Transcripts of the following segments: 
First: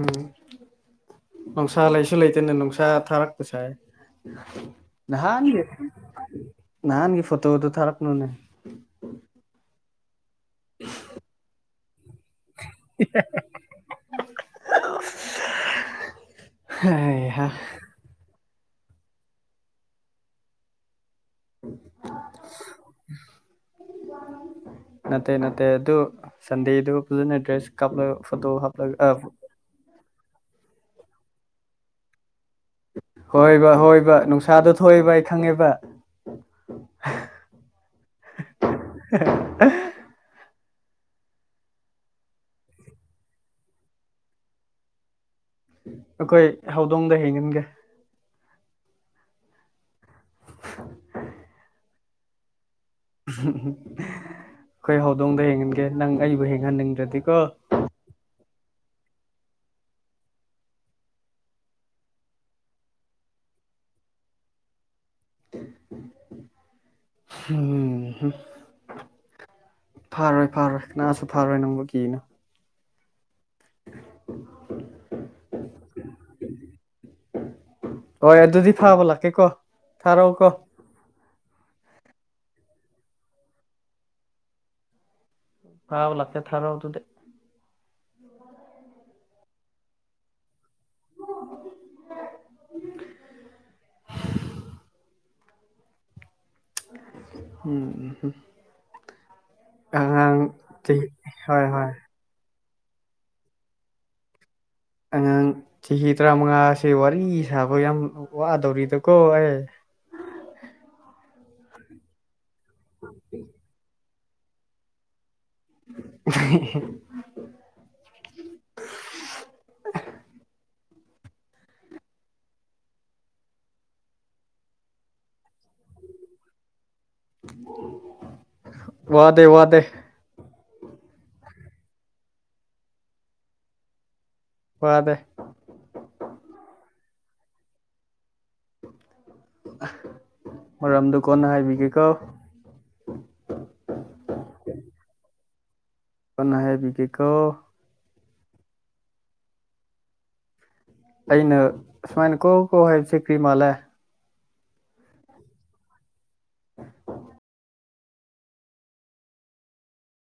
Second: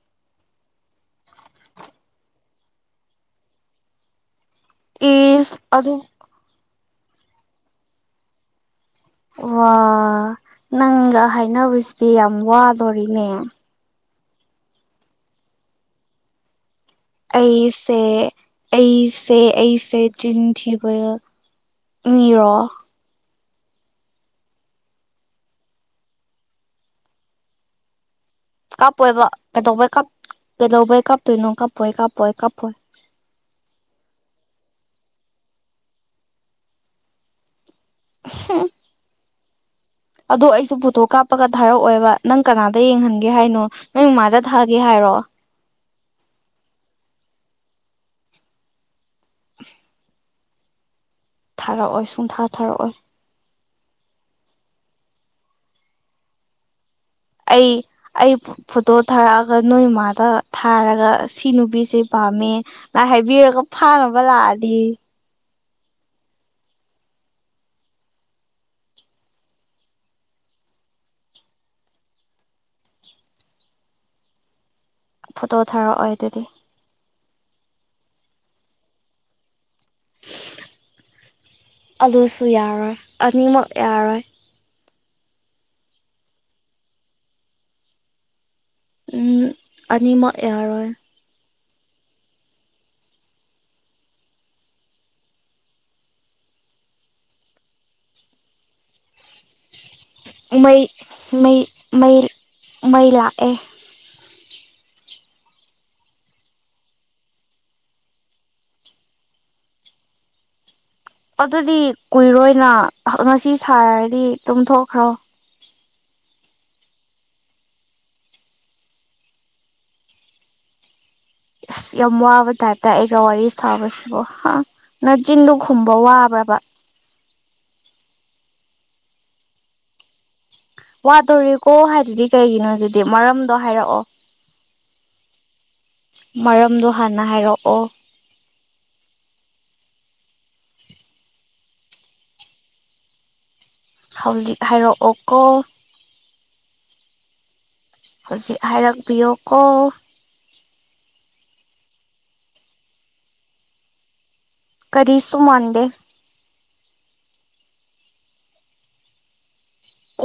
ꯎꯝ ꯅꯨꯡꯁꯥ ꯂꯩꯁꯨ ꯂꯩꯇꯦꯅꯦ ꯇꯁꯥ ꯊꯔꯒ ꯇꯁ ꯏꯁ ꯅꯍꯥꯟꯒꯦ ꯑꯗꯨꯝ ꯅ ꯅ ꯐꯣꯇꯣ ꯋꯥꯇꯣ ꯊꯔꯛꯅꯨꯅꯦ ꯋꯥ ꯅꯪꯒ ꯍꯥꯏꯅꯕꯅꯕꯁꯤꯗꯤ ꯌꯥꯝ ꯋꯥꯗꯣꯔꯤꯅꯦ [inaudible] ꯍꯩꯍꯥ ꯑꯩꯁꯦ ꯑꯩꯁꯦ ꯑꯩꯁꯦ ꯆꯤꯟ ꯊꯤꯕ ꯃꯤꯔꯣ ꯅꯠꯇꯦ ꯅꯠꯇꯦ ꯑꯗꯨ ꯑꯗꯨ ꯁꯗꯤꯗꯨ ꯄꯖꯅ ꯗ꯭ꯔꯦꯁ ꯀꯞ ꯀꯥꯞꯄꯣꯏꯕ ꯀꯩꯗꯧꯕꯩ ꯀꯥꯞ ꯀꯩꯗꯧꯕꯩ ꯀꯥꯞꯇꯣꯏꯅꯣ ꯀꯥꯞꯄꯣꯏ ꯀꯥꯞꯄꯣꯏ ꯀꯥꯞ ꯍꯣꯏꯕꯕꯥ ꯍꯣꯏ ꯕꯥ ꯅꯨꯡꯁꯥ ꯄꯁꯥꯗꯣ ꯊꯣꯛꯑꯦꯕ ꯑꯩ ꯈꯪꯉꯦꯕ [inaudible] ꯑ ꯑꯗꯣ ꯑꯩꯁꯨ ꯄꯣꯊꯣꯛ ꯀꯥꯞꯄꯒ ꯊꯥꯔꯛꯑꯣꯏꯕ ꯅꯪ ꯀꯅꯥꯗ ꯌꯦꯡꯍꯟꯒꯦ ꯍꯥꯏꯅꯣ ꯅꯪ ꯃꯃꯥꯗ ꯊꯥꯒꯦ ꯍꯥꯏꯔ ꯔꯣ ꯑꯩꯈꯣꯏ ꯍꯧꯗꯣꯡꯗ ꯍꯦꯟꯒꯟꯒꯦ [inaudible] [inaudible] ꯄꯨꯡꯟꯊꯥ ꯊꯥꯔꯛꯑꯣꯏ ꯑꯩꯈꯣꯏ ꯍꯧꯗꯣꯡꯗ ꯍꯦꯡꯍꯟꯒꯦ ꯅꯪ ꯑꯩꯕꯨ ꯍꯦꯡꯍꯟꯅꯤꯡꯗ꯭ꯔꯗꯤ ꯑꯩ ꯑꯩ ꯐꯣꯇꯣ ꯊꯥꯔꯛꯑꯒ ꯅꯣꯏꯃꯥꯗ ꯊꯥꯔꯒ ꯁꯤ ꯅꯨꯄꯤꯁꯦ ꯄꯥꯝꯃꯦ ꯉ ꯍꯥꯏꯕꯤꯔꯒ ꯐꯥꯔꯕ ꯂꯗꯤ ꯎꯝ ꯐꯔꯣꯏ ꯐꯔꯣꯏ ꯉꯥꯁꯨ ꯐꯔꯣꯏ ꯅꯪꯕꯨ ꯀꯤꯅꯣ [inaudible] ꯐꯣꯇꯣ ꯊꯥꯔꯛꯑꯣꯏ ꯑꯗꯨꯗꯤ ꯍꯣꯏ ꯑꯗꯨꯗꯤ ꯐꯥꯕ ꯂꯥꯛꯀꯦ ꯀꯣ ꯊꯥꯔꯛꯎ ꯀꯣ ꯑꯂꯨꯁꯨ ꯌꯥꯔꯣꯏ ꯑꯅꯤꯃꯛ ꯌꯥꯔꯣꯏ ꯍꯥꯎ ꯂꯠꯇꯦ ꯊꯔꯥꯎꯗꯨꯗ ꯎꯝ ꯑꯅꯤꯃꯛ ꯌꯥꯍꯔꯣꯏ [inaudible] ꯎꯝ ꯑꯉꯥꯡ ꯃꯩ ꯆꯍꯤ ꯃꯩ ꯍꯣꯏ ꯍꯣꯏ ꯃꯩ ꯃꯩ ꯂꯥꯛ ꯑꯦ ꯑꯉꯥꯡ ꯆꯍꯤ ꯇꯔꯥꯃꯉꯥꯁꯦ ꯋꯥꯔꯤ ꯁꯥꯕ ꯌꯥꯝ ꯋꯥꯗꯧꯔꯤꯗꯀꯣ ꯑꯩ [unintelligible] ꯑꯗꯨꯗꯤ ꯀꯨꯏꯔꯣꯏꯅ ꯉꯁꯤ ꯁꯥꯔꯔꯗꯤ ꯇꯨꯝꯊꯣꯛꯈ꯭ꯔꯣ [unintelligible] [unintelligible] ꯑꯁ ꯌꯥꯝ ꯋꯥꯕ ꯇꯥꯇ ꯑꯩꯒ ꯋꯥꯔꯤ ꯁꯥꯕꯁꯤꯕꯣ ꯅꯆꯤꯟꯗꯨ ꯈꯨꯝꯕ ꯋꯥꯕ꯭ꯔꯕ ꯋꯥꯗꯦ ꯋꯥꯗꯦ ꯋꯥꯗꯣꯔꯤꯀꯣ ꯍꯥꯏꯗꯨꯗꯤ ꯀꯩꯒꯤꯅꯣ ꯑꯗꯨꯗꯤ ꯃꯔꯝꯗꯣ ꯍꯥꯏꯔꯛꯑꯣ ꯐꯗꯦ ꯅꯅꯥꯍ ꯍꯥꯏꯔꯛꯑꯣ ꯃꯔꯔꯝꯗꯨ ꯀꯣꯟꯅ ꯍꯥꯏꯕꯤꯒꯦꯀꯣ ꯍꯧꯖꯤꯛ ꯍꯥꯏꯔꯛꯑꯣ ꯀꯣ ꯀꯅ ꯍꯥꯏꯦꯕꯤꯒꯦꯀꯣ ꯍꯧꯖꯤꯛ ꯍꯥꯏꯔꯛꯄꯤꯌꯣꯀꯣ ꯑꯩꯅ ꯁꯨꯃꯥꯏꯅ ꯀꯣ ꯀꯣ ꯍꯥꯏꯕꯁꯦ ꯀ꯭ꯔꯤ ꯃꯥꯜꯂꯦ ꯀꯔꯤꯁꯨꯨꯃꯥꯟꯗꯦ ꯑ ꯍ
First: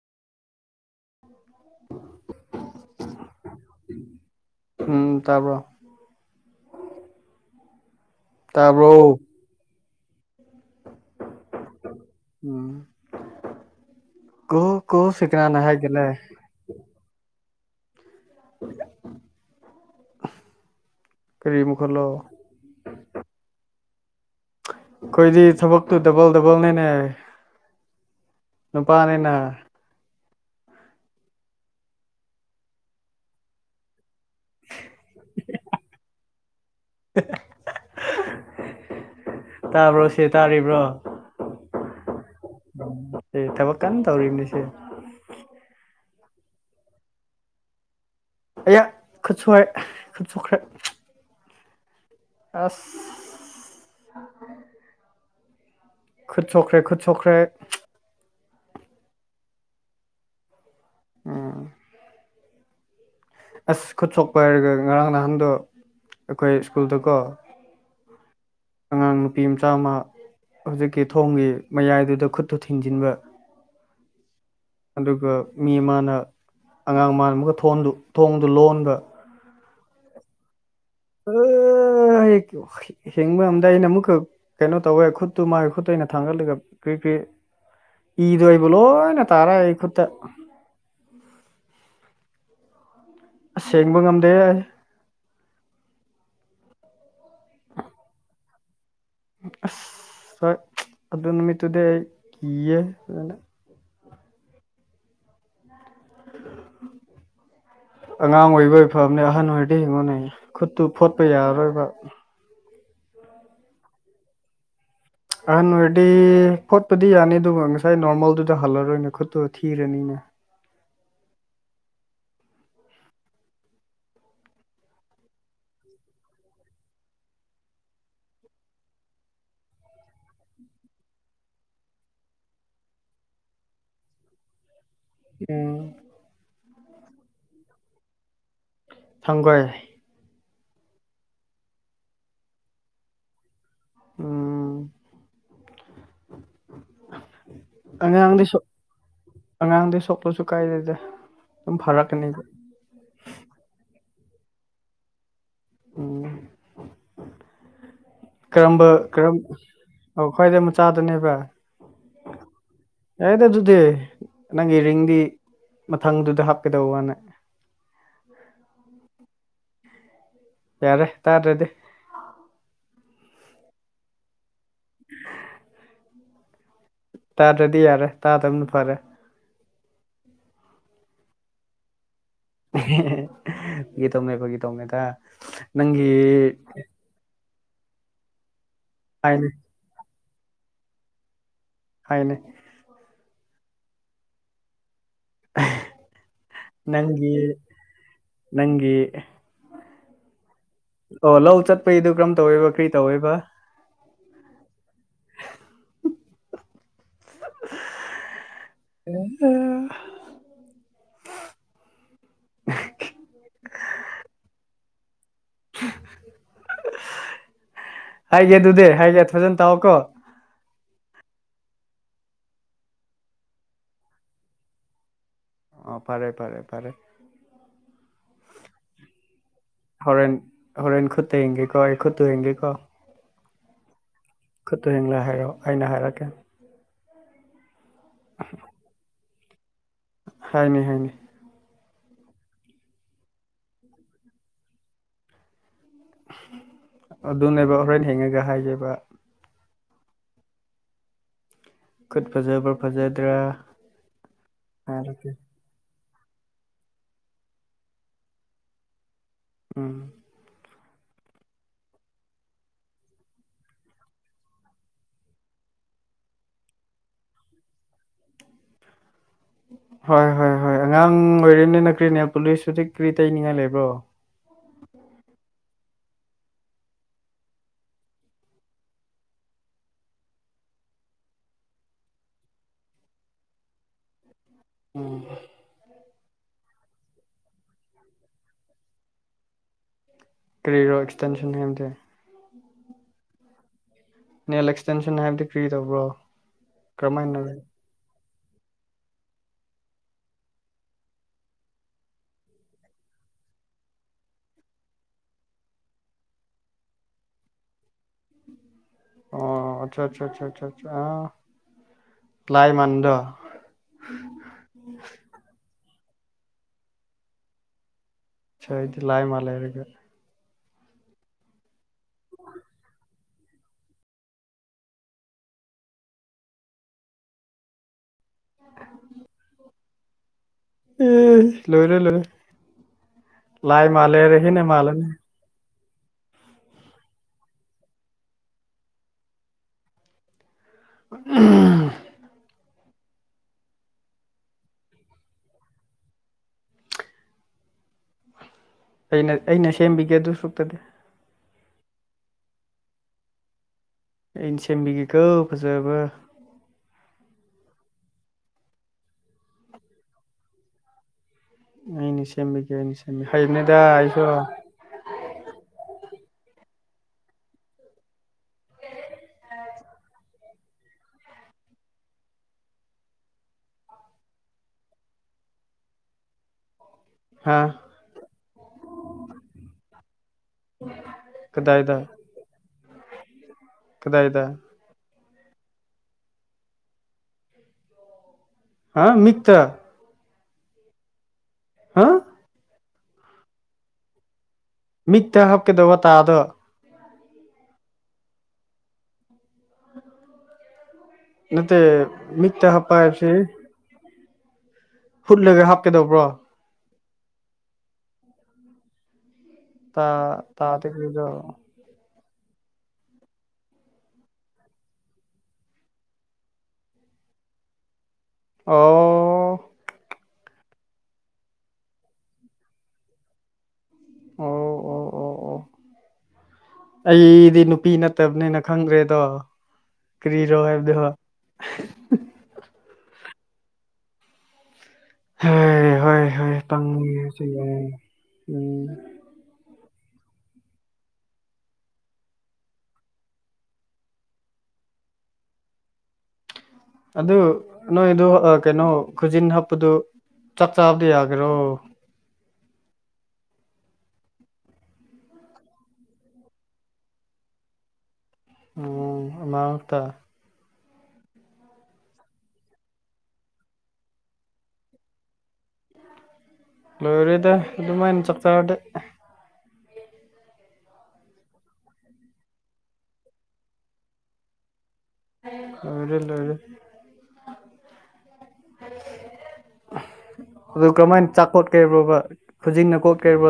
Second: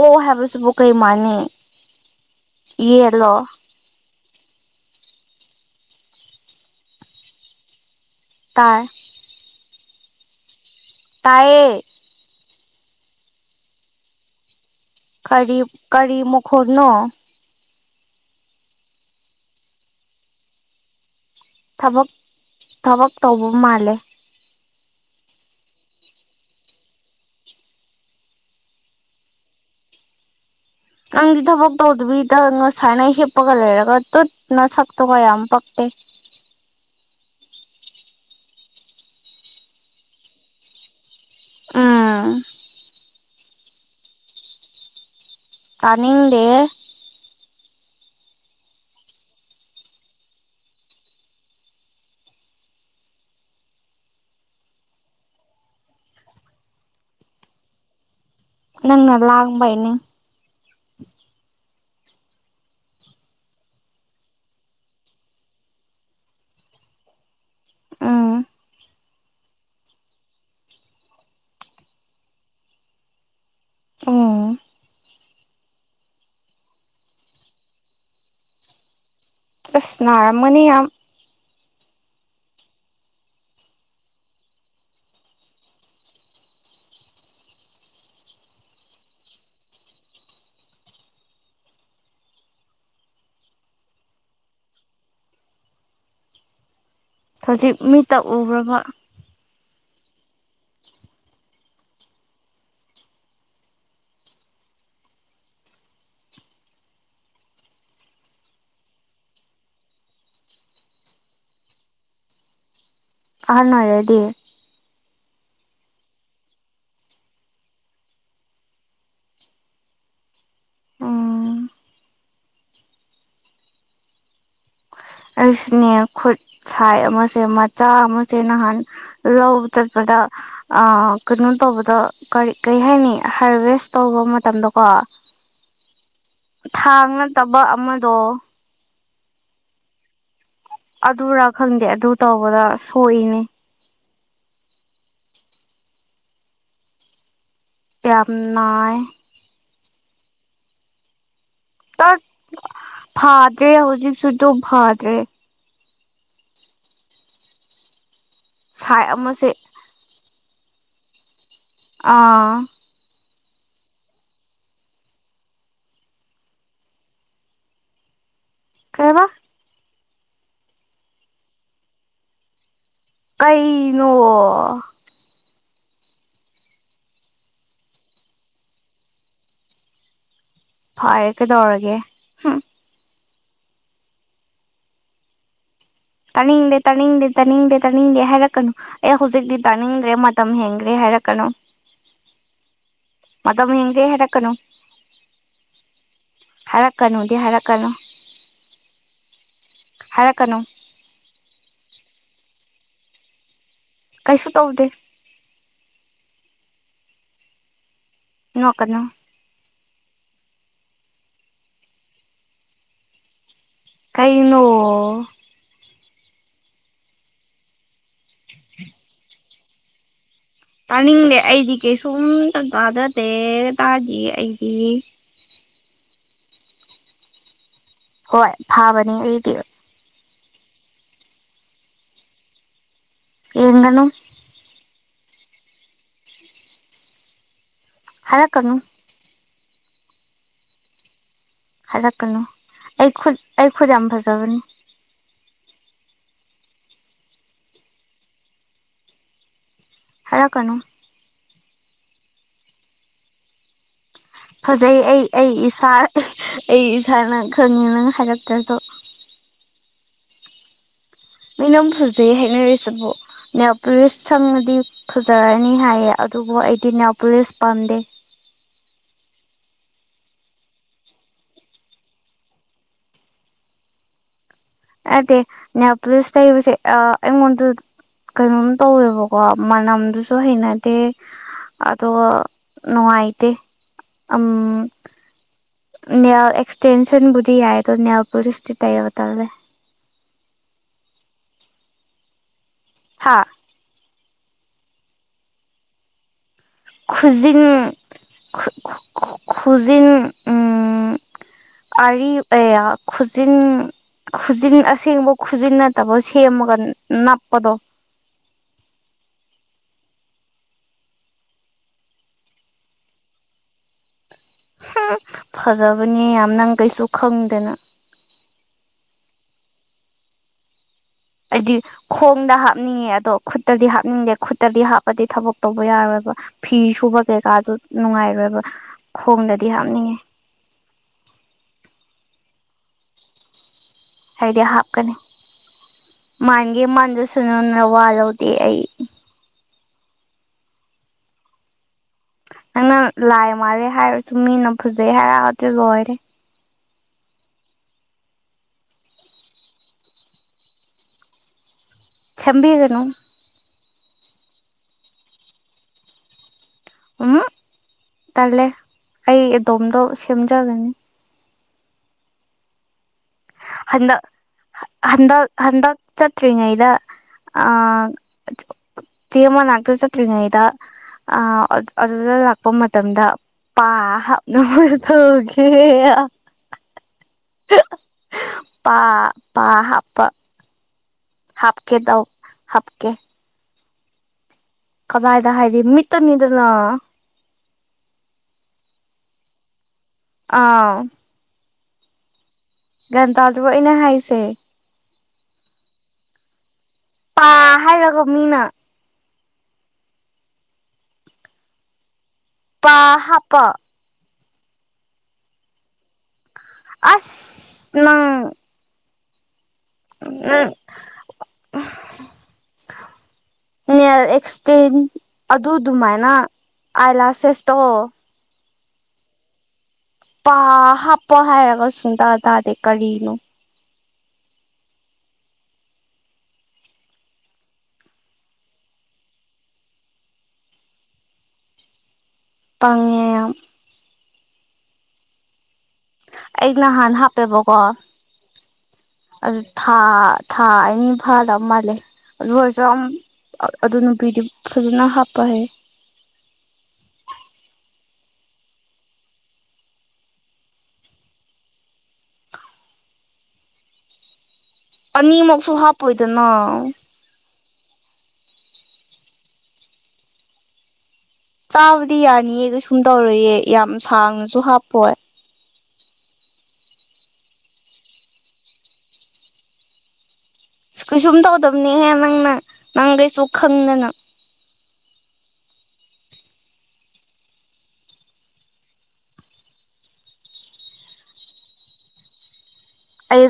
ꯑꯣ ꯍꯥꯏꯕꯁꯤꯕꯨ ꯀꯩ ꯃꯥꯥꯟꯅꯤ ꯌꯦꯂꯣ ꯎꯝ ꯇꯄ ꯇꯥꯏ ꯇꯔꯕꯣ ꯇꯌꯦ ꯎꯝ ꯀ ꯀꯣ ꯀꯔꯤ ꯁꯤꯀꯅꯅ ꯍꯥꯏꯒ ꯂꯩ ꯀꯔꯤ ꯃꯈꯣꯟꯅꯣ [unintelligible] ꯃꯈꯣꯜꯂꯣ ꯊꯕꯛ ꯊꯕꯛ ꯇꯧꯕ ꯃꯥꯜꯂꯦ ꯀꯣꯏꯗꯤ ꯊꯕꯛ ꯇꯨ ꯗꯕꯜ ꯗꯕꯜꯅꯦꯅꯦ ꯅꯨꯄꯥꯅꯤꯅ ꯅꯪꯗꯤ ꯊꯕꯛ ꯇꯧꯗꯕꯤꯗ ꯉꯁꯥꯏꯅ ꯍꯤꯞꯄꯒ ꯂꯩꯔꯒ ꯇꯨꯠꯅ ꯁꯛꯇꯨ ꯀꯌꯥꯝ ꯄꯛꯇꯦ [unintelligible] ꯇꯥꯕ꯭ꯔꯣ ꯁꯤꯦ ꯇꯥꯔꯤꯕ꯭ꯔꯣ ꯑꯥ ꯊꯕꯛ ꯀꯟꯅ ꯇꯧꯔꯤꯅꯤ ꯁꯤꯦ ꯇꯅꯤꯅꯤꯡꯂ ꯑꯌꯥ ꯈꯠꯁꯨꯣꯛꯈꯦ ꯈꯠꯁꯨꯣꯛꯈ꯭ꯔꯦ ꯑꯁ ꯈꯨꯠ ꯁꯣꯈ꯭ꯔꯦ ꯈꯠꯠ ꯁꯣꯈ꯭ꯔꯦ ꯅꯪꯅ ꯂꯑꯕꯏꯅꯤ ꯎꯝ ꯑꯁ ꯈꯨꯠ ꯁꯣꯛꯄ ꯍꯥꯏꯔꯒ ꯉꯔꯥꯡ ꯅꯍꯥꯟꯗꯣ ꯑꯩꯈꯣꯏ ꯁ꯭ꯀꯨꯜꯗꯀꯣ ꯎꯝ ꯑꯉꯥꯡ ꯅꯨꯄꯤ ꯃꯆꯥ ꯑꯃ ꯍꯧꯖꯤꯛꯀꯤ ꯊꯣꯡꯒꯤ ꯃꯌꯥꯏꯗꯨꯗ ꯈꯨꯠꯇꯨ ꯊꯤꯡꯖꯤꯟꯕ ꯑꯣ ꯑꯗꯨꯒ ꯃꯤ ꯑꯃꯅ ꯑꯉꯥꯡ ꯃꯥꯅ ꯑꯃꯒ ꯊꯣꯡꯗꯨ ꯂꯣꯟꯕ ꯑꯁꯅꯔꯃꯅꯤ ꯌꯥꯝ [unintelligible] ꯍꯤꯡꯕ ꯑꯝꯗꯏ ꯑꯩꯅ ꯑꯃꯨꯛꯀ ꯀꯩꯅꯣ ꯇꯧꯋꯦ ꯈꯨꯠꯇꯨ ꯃꯥꯒꯤ ꯈꯨꯠꯇꯨ ꯑꯩꯅ ꯊꯥꯡꯒꯠꯂꯒ ꯀ ꯏꯗ ꯑꯣꯏꯏꯕꯂꯣꯅ ꯇꯥꯔꯥ ꯑꯩ ꯈꯨꯠꯇ ꯑ ꯁꯦꯡꯕ ꯉꯝꯗꯦ ꯍꯧꯖꯤꯛ ꯃꯤꯇ ꯎꯈ꯭ꯔꯕ ꯑ ꯑꯗꯨꯗ ꯅꯨꯃꯤꯠꯇꯨꯗꯏ ꯀꯤꯌꯦꯦ [inaudible] ꯑꯉꯥꯡ ꯑꯣꯏꯕ ꯑꯣꯏ ꯐꯕꯅꯦ ꯑꯍꯟ ꯑꯣꯏꯔꯗꯤ ꯍꯤꯡꯉꯣꯅꯌꯦ ꯈꯨꯠꯇꯨ ꯐꯣꯠꯄ ꯌꯥꯔꯔꯣꯏꯕ ꯐꯥꯅꯔꯗꯤ ꯑꯍꯟ ꯑꯣꯏꯔꯗꯤ ꯐꯣꯠꯄꯗꯤ ꯌꯥꯅꯤ ꯑꯗꯨꯒ ꯉꯁꯥꯏ ꯅꯣꯔꯃꯦꯜꯗꯨꯗ ꯍꯜꯂꯔꯣꯏꯅꯦ ꯈꯨꯠꯇꯨ ꯊꯤꯔꯅꯤꯅꯦ ꯑ ꯈꯨꯁꯜ ꯑꯩꯁꯤꯅꯦ ꯈꯨꯠ ꯁꯥꯏ ꯑꯃꯁꯦ ꯃꯆꯥ ꯑꯃꯁꯦ ꯅꯍꯥꯟ ꯂꯧꯕ ꯆꯠꯄꯗ ꯑ ꯀꯩꯅꯣ ꯇꯧꯕꯗ ꯀꯔꯤ ꯀꯔꯤ ꯍꯥꯏꯅꯤ ꯍꯥꯔꯚꯦꯁ ꯇꯧꯕ ꯃꯇꯝꯗꯀꯣ ꯎꯝ ꯊꯥꯡ ꯅꯠꯇꯕ ꯑꯃꯗꯣ ꯊꯥꯡꯒꯜ ꯑꯗꯨꯔꯥ ꯈꯪꯗꯦ ꯑꯗꯨ ꯇꯧꯕꯗ ꯁꯣꯛꯏꯅꯦ ꯎꯝ ꯀꯌꯥ ꯄꯨꯝ ꯅꯥꯏ ꯑꯉꯥꯡꯗꯩ ꯁꯣꯛꯄꯁꯨ ꯀꯥꯏꯗꯦꯗꯦ ꯇ ꯐꯥꯗ꯭ꯔꯦ ꯍꯧꯖꯤ ꯁꯗ ꯐꯥꯗ꯭ꯔꯦ [inaudible] ꯎꯝ ꯀꯔꯝꯕ ꯁꯥꯏ ꯀꯔꯝ ꯑꯃꯁꯦ ꯑꯣ ꯈ꯭ꯋꯥꯏꯗꯩ ꯃꯆꯥꯗꯅꯦꯕ ꯑꯥ ꯌꯥꯏꯗ ꯑꯗꯨꯗꯤ ꯅꯪꯒꯤ ꯔꯤꯡꯗꯤ ꯃꯊꯪꯗꯨꯗ ꯍꯥꯞꯀꯗꯧꯕꯅ ꯀꯩ ꯑ ꯕ ꯌꯥꯔꯦ ꯇꯥꯗꯔ꯭ꯗꯤ ꯀꯩ ꯅꯣ [inaudible] ꯇꯥꯗ꯭ꯔꯗꯤ ꯌꯥꯔꯦ ꯇꯥꯗꯝꯅ ꯐꯔꯦ ꯐꯔꯦ ꯀꯩꯗꯧꯔꯒꯦ ꯍꯝ ꯒꯤꯇꯣꯃꯦ ꯑꯩꯈꯒꯤ ꯒꯤ ꯇꯣꯃꯦ ꯊ ꯇꯥꯅꯤꯡꯗꯦ ꯇꯥꯅꯤꯡꯗꯦ ꯇꯥꯅꯤꯡꯗꯦ ꯇꯥꯅꯤꯡꯗꯦ ꯍꯥꯏꯔꯛꯀꯅꯨ ꯑꯩ ꯍꯥꯏꯅꯦ ꯍꯧꯖꯤꯛꯇꯤ ꯇꯥꯅꯤꯡꯗ꯭ꯔꯦ ꯃꯠ ꯇꯝ ꯍꯦꯟꯒ꯭ꯔꯦ ꯍꯥꯏꯔꯛꯀꯅꯨ ꯍꯥꯏꯅꯦ ꯃ ꯌꯥꯝꯝ ꯍꯦ ꯟꯒꯤ ꯍꯔꯛꯀꯅꯨ ꯅꯪꯒꯤ ꯍꯔꯛꯀꯅꯨꯗꯤ ꯍꯔꯀꯅꯨ ꯅꯪꯒꯤ ꯍꯥꯏꯔꯛꯀꯅꯨ ꯑꯣ ꯂꯧ ꯆꯠꯄꯩꯗꯨ ꯀꯔꯝ ꯇꯧꯋꯦꯕ ꯀꯔꯤ ꯇꯧꯋꯦꯕ ꯀꯩꯁꯨ ꯇꯧꯗꯦ ꯅꯣꯛꯀꯅꯨ ꯑ ꯀꯩꯩꯅꯣ ꯍꯥꯏꯒꯦ ꯑꯗꯨꯗꯤ ꯍꯥꯏꯒꯦ ꯐꯖꯟ ꯇꯥꯛꯑꯣꯀꯣ ꯇꯥꯅꯤꯡꯂꯦ ꯑꯩꯗꯤ ꯀꯩꯁꯨꯝꯇ ꯇꯥꯖꯗꯦ ꯇꯥꯔꯗꯤ ꯑꯩꯗꯤ ꯑꯣꯥ ꯐꯔꯦ ꯐꯔꯦ ꯐꯔꯦ ꯍꯣꯏ ꯐꯥꯕꯅꯤ ꯑꯩꯗꯤ ꯍꯣꯔꯦꯟ ꯍꯣꯔꯦꯟ ꯈꯨꯠꯇ ꯌꯦꯡꯒꯦꯀꯣ ꯑꯩ ꯈꯨꯠꯇꯨ ꯌꯦꯡꯒꯦꯀꯣ ꯌꯦꯡꯒꯅꯨ ꯍꯥꯏꯔꯣ ꯑꯩꯅ ꯍꯥꯏꯔꯛꯀꯦ ꯍꯥꯏꯔꯛ ꯀꯅꯨ ꯍꯥꯏꯅꯦ ꯍꯥꯏꯅꯦ ꯍꯥꯏꯔꯛꯀꯅꯨ ꯑꯩ ꯈꯨꯠ ꯑꯩ ꯈꯨꯠ ꯌꯥꯝ ꯐꯖꯕꯅꯤ ꯑꯗꯨꯅꯦꯕ ꯍꯣꯔꯦꯟ ꯍꯦꯡꯉꯒ ꯍꯥꯏꯒꯦꯕ ꯍꯔꯥꯀꯅꯨ ꯈꯨꯠ ꯐꯖꯕ꯭ꯔꯥ ꯐꯖꯗ꯭ꯔꯥ ꯐꯖꯩ ꯑꯩ ꯍꯥꯏꯔꯛꯀꯦ ꯑꯩ ꯏꯁꯥ ꯑꯩ ꯏꯁꯥꯅ ꯈꯪꯉꯦ ꯅꯪ ꯍꯥꯏꯔꯛꯇ꯭ꯔꯁꯨ ꯎꯝ ꯃꯤꯅꯝ ꯐꯖꯩ ꯍꯥꯏꯅꯔꯤꯁꯤꯕꯣ ꯅ ꯄꯨꯂꯤꯁ ꯁꯪꯉꯗꯤ ꯐꯖꯔꯅꯤ ꯍꯥꯏꯌꯦ ꯑꯗꯨꯕꯨ ꯑꯩꯗꯤ ꯅ ꯄꯨꯂꯤꯁ ꯄꯥꯟꯗꯦ [inaudible] ꯍꯣꯏ ꯍꯣꯏ ꯍꯣꯏ ꯑꯉꯥꯡ ꯑꯣꯏꯔꯦꯅꯦꯅ ꯀ꯭ꯔꯤꯅꯦ ꯄꯨꯂꯤꯁꯁꯨꯗꯤ ꯀ꯭ꯔꯤ ꯇꯩꯅꯤꯡꯉꯥꯏ ꯂꯩꯕ꯭ꯔꯣ ꯑꯗꯦ ꯌꯥ ꯄꯨꯁꯁꯦ ꯑꯉꯣꯗ ꯀꯩꯅꯣꯝ ꯇꯧꯋꯦꯕꯀꯣ ꯃꯅꯝꯗꯨꯁꯨ ꯍꯩꯅꯗꯦ ꯑꯗ ꯅꯨꯡꯒꯥꯏꯇꯦ ꯎꯝ ꯅꯥꯏꯜ ꯑꯦꯛꯁꯇꯦꯟꯁꯟꯕꯨꯗꯤ ꯌꯥꯏ ꯅꯥꯏꯜꯄꯣꯂꯤꯁ ꯇꯤ ꯇꯩꯕꯥ ꯇꯟꯂꯤ ꯀꯔꯤꯔ ꯑꯦꯁꯇꯦꯟꯁꯟ ꯀ ꯍꯥꯥ ꯅꯦꯜ ꯑꯦꯛꯁꯇꯦꯟꯁꯟ ꯍꯥꯏꯕꯗꯤ ꯀ꯭ꯔꯤ ꯇꯧꯕ꯭ꯔꯣ ꯀꯔꯝꯍꯥꯏꯅ ꯈꯨꯖꯤꯟ ꯈꯨꯖꯤꯟ ꯑꯔꯤ ꯑꯌꯥ ꯈꯨꯖꯤꯟ ꯈꯨꯖꯤꯟ ꯑꯁꯦꯡꯕ ꯈꯨꯖꯤꯟꯅꯠꯇꯕ ꯁꯦꯝꯃꯒ ꯅꯞꯄꯗꯣ ꯑꯣ ꯑꯆꯥ ꯑꯆꯥ ꯂꯥꯏꯃꯟꯗ ꯐꯖꯕꯅꯦ ꯌꯥꯝ ꯅꯪ ꯀꯩꯁꯨ ꯈꯪꯗꯦꯅ ꯁꯗꯤ ꯂꯥꯏ ꯃꯥ ꯂꯩꯔꯒꯦ ꯍꯥꯏꯗꯤ ꯈꯣꯡꯗ ꯍꯥꯞꯅꯤꯡꯉꯦ ꯑꯗꯣ ꯈꯨꯠꯇꯗꯤ ꯍꯥꯞꯅꯤꯡꯗꯦ ꯈꯨꯠꯇꯗꯤ ꯍꯥꯞꯄꯗꯤ ꯊꯕꯛ ꯇꯧꯕ ꯌꯥꯔꯣꯏꯕ ꯐꯤ ꯁꯨꯕ ꯀꯩꯀꯥꯁꯨ ꯅꯨꯡꯉꯥꯏꯔꯣꯏ ꯈꯣꯡꯗꯗꯤ ꯍꯥꯞꯅꯤꯡꯉꯦ ꯑꯦ ꯂꯣꯏꯔꯣꯏ ꯂꯣꯏ ꯂꯥꯏ ꯃꯜꯦꯔ ꯍꯅꯦ ꯃꯜꯅꯦ ꯃꯥꯥꯟꯒꯦ ꯃꯥꯟꯗ ꯁꯨꯅꯨ ꯅꯋꯥ ꯂꯧꯗꯦ ꯑꯩ ꯎ ꯅꯪꯅ ꯂꯥꯏ ꯃꯥꯜꯂꯦ ꯍꯥꯏꯔꯁꯨ ꯃꯤꯅ ꯐꯖꯩ ꯍꯥꯏꯔꯛ ꯑꯗꯨ ꯂꯣꯏꯔꯦ ꯑꯩꯅ ꯑꯩꯅ ꯁꯦꯝꯕꯤꯒꯦ ꯑꯗꯨ ꯁꯨꯛꯇꯗꯤ ꯁꯦꯝꯕꯤꯒꯅꯨ ꯏꯟꯁꯦꯝꯕꯤꯒꯦ ꯀꯧꯕ ꯐꯖꯕ ꯎꯝ ꯇꯜꯂꯦ ꯑꯩ ꯑꯗꯣꯝꯗꯣ ꯁꯦꯝꯖꯒꯅꯤ ꯑꯩꯅꯤ ꯁꯦꯝꯃꯦꯒꯦꯅꯤ ꯁꯦꯝꯃꯦ ꯍꯟꯗ ꯍꯟꯗ ꯍꯟꯗ ꯆꯠꯇ꯭ꯔꯤꯉꯩꯗ ꯑ ꯆꯦ ꯑꯃꯅꯥꯛꯇ ꯆꯠꯇ꯭ꯔꯤꯉꯩꯗ ꯑ ꯑꯗꯨꯗ ꯂꯥꯛꯄ ꯃꯇꯝꯗ ꯄꯥ [unintelligible] ꯍꯥꯥ ꯄꯥ ꯍꯥꯞꯀꯦꯗꯎ ꯍꯥꯞꯀꯦ ꯀꯗꯥꯥꯏꯗ ꯀꯗꯥꯏꯗ ꯍꯥꯏꯗꯤ ꯃꯤꯠꯇꯅꯤꯗꯅ ꯍꯥ ꯃꯤꯊ ꯑꯥ ꯍꯥ ꯒꯟꯇꯥꯗꯨꯕ ꯑꯩꯅ ꯍꯥꯏꯁꯦ ꯃꯤꯠꯇ ꯍꯥꯞꯀꯗꯧꯕ ꯇꯥꯗꯣ ꯄꯥ ꯍꯥꯏꯔꯒ ꯃꯤꯅ ꯅꯠꯇ ꯃꯤ ꯍꯥꯞꯄ ꯄꯥ ꯍꯥꯏꯕꯁꯤ ꯍꯥꯞꯄ ꯍꯨꯠꯂꯒ ꯍꯥꯞꯀꯗꯧꯕ꯭ꯔꯣ ꯑꯁ ꯂꯪ ꯎꯝ ꯇꯥ ꯇꯥꯗꯕꯤꯗꯣ ꯅꯦꯜ ꯑꯦꯁꯇꯦꯟ ꯑꯗꯨꯗꯨ ꯃꯥꯏꯅ ꯑꯥꯏꯂꯥꯁꯦꯁꯇꯣ ꯑꯣ ꯄꯥ ꯍꯥꯞꯄꫭ ꯍꯥꯏꯔꯒ ꯁꯨꯡꯇꯥ ꯇꯥꯗꯦ ꯀꯔꯤꯅꯣ ꯑꯣ ꯑꯣ ꯑꯣ ꯑꯣ ꯑꯩꯗꯤ ꯅꯨꯄꯤ ꯅꯠꯇꯕꯅꯤꯅ ꯈꯪꯗ꯭ꯔꯦꯗꯣ ꯀꯔꯤꯔꯣ ꯍꯥꯏꯕꯗꯨꯕꫭ ꯄꯪꯉꯦ ꯌꯥꯝ ꯍꯣꯏ ꯍꯣꯏ ꯍꫭꯏ ꯑꯩ ꯅꯍꯥꯟ ꯄꯪꯉꯦꯖꯨ ꯍꯥꯞꯄꯦꯕꯀꯣ ꯌꯥꯏ ꯎꯝ ꯑꯗꯨ ꯊꯥ ꯊꯥ ꯑꯅꯤ ꯐꯥꯗ ꯃꯥꯜꯂꯦ ꯑꯗꯨ ꯑꯣꯏꯔꯁꯨ ꯑꯝ ꯑ ꯑꯗꯨ ꯅꯨꯄꯤꯗꯤ ꯐꯖꯅ ꯍꯥꯞꯄ ꯍꯩ ꯑꯗꯨ ꯅꯣꯏ ꯑꯗꯨ ꯑ ꯀꯩꯅꯣ ꯈꯨꯖꯤꯟ ꯍꯛꯄꯗꯨ ꯆꯥꯛ ꯆꯥꯕꯗꯤ ꯌꯥꯒꯦꯔꯣ ꯑꯅꯤꯃꯛꯁꯨ ꯍꯥꯞꯄꯣꯏꯗꯅ ꯑꯣ ꯑꯃꯥ ꯇ ꯆꯥꯕꯗꯤ ꯌꯥꯅꯤꯌꯦ ꯀꯩꯁꯨꯝ ꯇꯧꯔꫭꯏꯌꯦ ꯌꯥꯝ ꯁꯥꯡꯅꯁꯨ ꯍꯥꯞꯄꯣꯏ ꯂꫭꯏꯔꯦꯗ ꯑꯗꯨꯃꯥꯟ ꯆꯥꯛꯆꯔꯗꯤ ꯀꯩꯁꯨꯝ ꯇꯧꯗꯕꯅꯤꯍꯦ ꯅꯪꯅ ꯅꯪ ꯀꯩꯁꯨ ꯈꯪꯗꯅ ꯂꫭꯏꯔꯦ ꯂꫭꯏꯔꯦ ꯑꯗꯨ ꯀꯃꯥꯏ ꯆꯥꯛ ꯀꫭꯠꯀꯦꯕꯕ ꯑꯩ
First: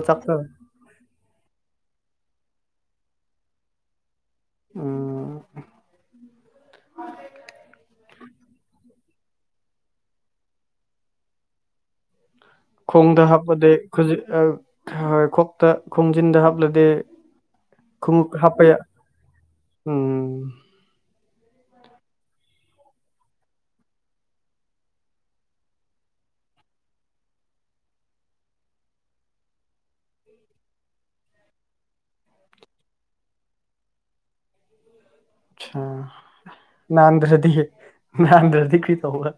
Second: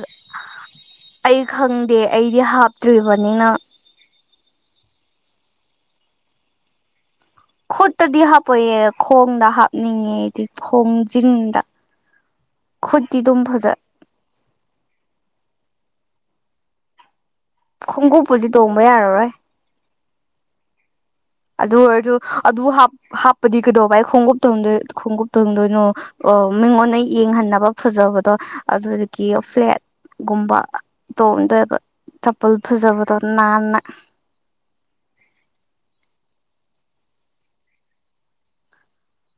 ꯑꯩ ꯈꯪꯗꯦ ꯑꯩꯗꯤ ꯍꯥꯞꯇ꯭ꯔꯤꯕꯅꯤꯅ ꯎꯝ ꯈꯨꯠꯇꯗꯤ ꯍꯥꯞꯄꯣꯏꯌꯦ ꯈꯣꯡꯗ ꯍꯥꯞꯅꯤꯡꯉꯦ ꯑꯩꯗꯤ ꯈꯣꯡꯖꯤꯡꯗ ꯈꯣꯡꯗ ꯍꯥꯞꯄꯗꯤ‌ ꯈꯨꯖꯤꯟ ꯑ ꯈꫭꯛꯇ ꯈꯣꯡꯖꯤꯟꯗ ꯍꯥꯞꯂꯗꯤ ꯈꯣꯡꯎꯞ ꯈꯨꯡꯉꯨꯞꯄꯨꯗꯤ ꯍꯥꯞꯄ ꯌꯥ ꯇꯣꯡꯕ ꯌꯥꯔꯔꯣꯏ ꯎꯝ ꯑꯗꯨ ꯑꯣꯏꯔꯁꯨ ꯑꯗꯨ ꯍꯥꯞ ꯍꯥꯞꯄꯗꯤ ꯀꯩꯗꯧꯕꯩ ꯈꯣꯡꯎꯞ ꯇꫭꯡꯗꯣꯏ ꯈꯣꯡꯎꯞ ꯊꫭꯡꯗꯣꯏꯅꯣ ꯑꯣ ꯃꯤꯉꯣꯟꯗ ꯌꯦꯡꯍꯟꯅꯕ ꯐꯖꯕꯗꯣ ꯑꯗꯨꯒꯤ ꯐ꯭ꯂꯦꯠ ꯒꯨꯝꯕ ꯇꯣꯡꯗꯣꯏꯕ ꯆꯞꯄꯜ ꯐꯖꯕꯗꯣ ꯅꯥꯟꯅ [unintelligible] [inaudible] ꯑꯠꯁꯥ ꯅꯥꯟꯗ꯭ꯔꯗꯤꯌꯦ ꯅꯥꯟꯗꯗꫭꯏꯈꯤ ꯇꯧꯕ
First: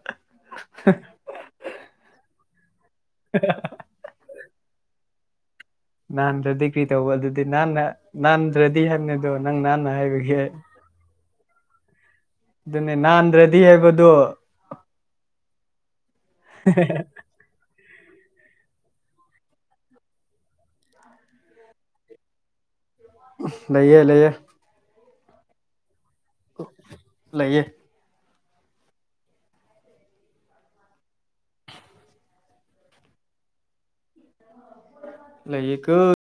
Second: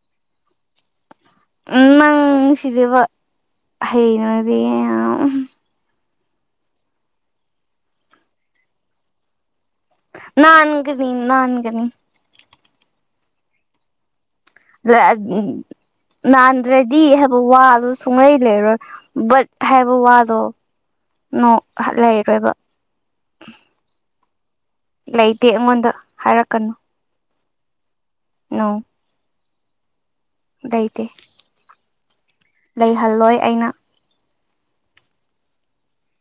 ꯎꯝ ꯅꯪ ꯁꯤꯗꯤꯕ ꯍꯩꯅꯗꯤꯌꯦ ꯅꯥꯟ ꯔꯗꯤ ꯀ꯭ꯔꯤ ꯇꯕꯨ ꯑꯗꯨꯗꯤ ꯅꯥꯟ ꯅꯥꯟ ꯔꯗꯤ ꯍꯪ ꯑꯗꯨꯣ ꯅꯪ ꯅꯥꯟ ꯍꯥꯏꯕꯒ ꯅꯥꯟꯒꯅꯤ ꯅꯥꯟꯒꯅꯤ ꯑꯗꯨꯅꯦ ꯅꯟ꯭ꯔꯦꯗꯤ ꯍꯦꯕꯗꯨ ꯅꯥꯟꯗ꯭ꯔꯦꯗꯤ ꯍꯥꯏꯕ ꯋꯥ ꯁꯨꯡꯂꯩ ꯂꯩꯔꯣꯏ ꯕꯠ ꯍꯥꯏꯕ ꯋꯥꯗꯣ ꯅ ꯂꯩꯔꯣꯏꯕ ꯂꯩꯌꯦꯦ ꯂꯩꯌꯦꯦ ꯂꯩꯇꯦ ꯑꯩꯉꯣꯟꯗ ꯍꯥꯏꯔꯛꯀꯅꯨ ꯂꯩꯌꯦ ꯑ ꯩꯇ ꯂꯩꯍꯜꯂꯣꯏ ꯑꯩꯅ ꯂꯩ ꯀ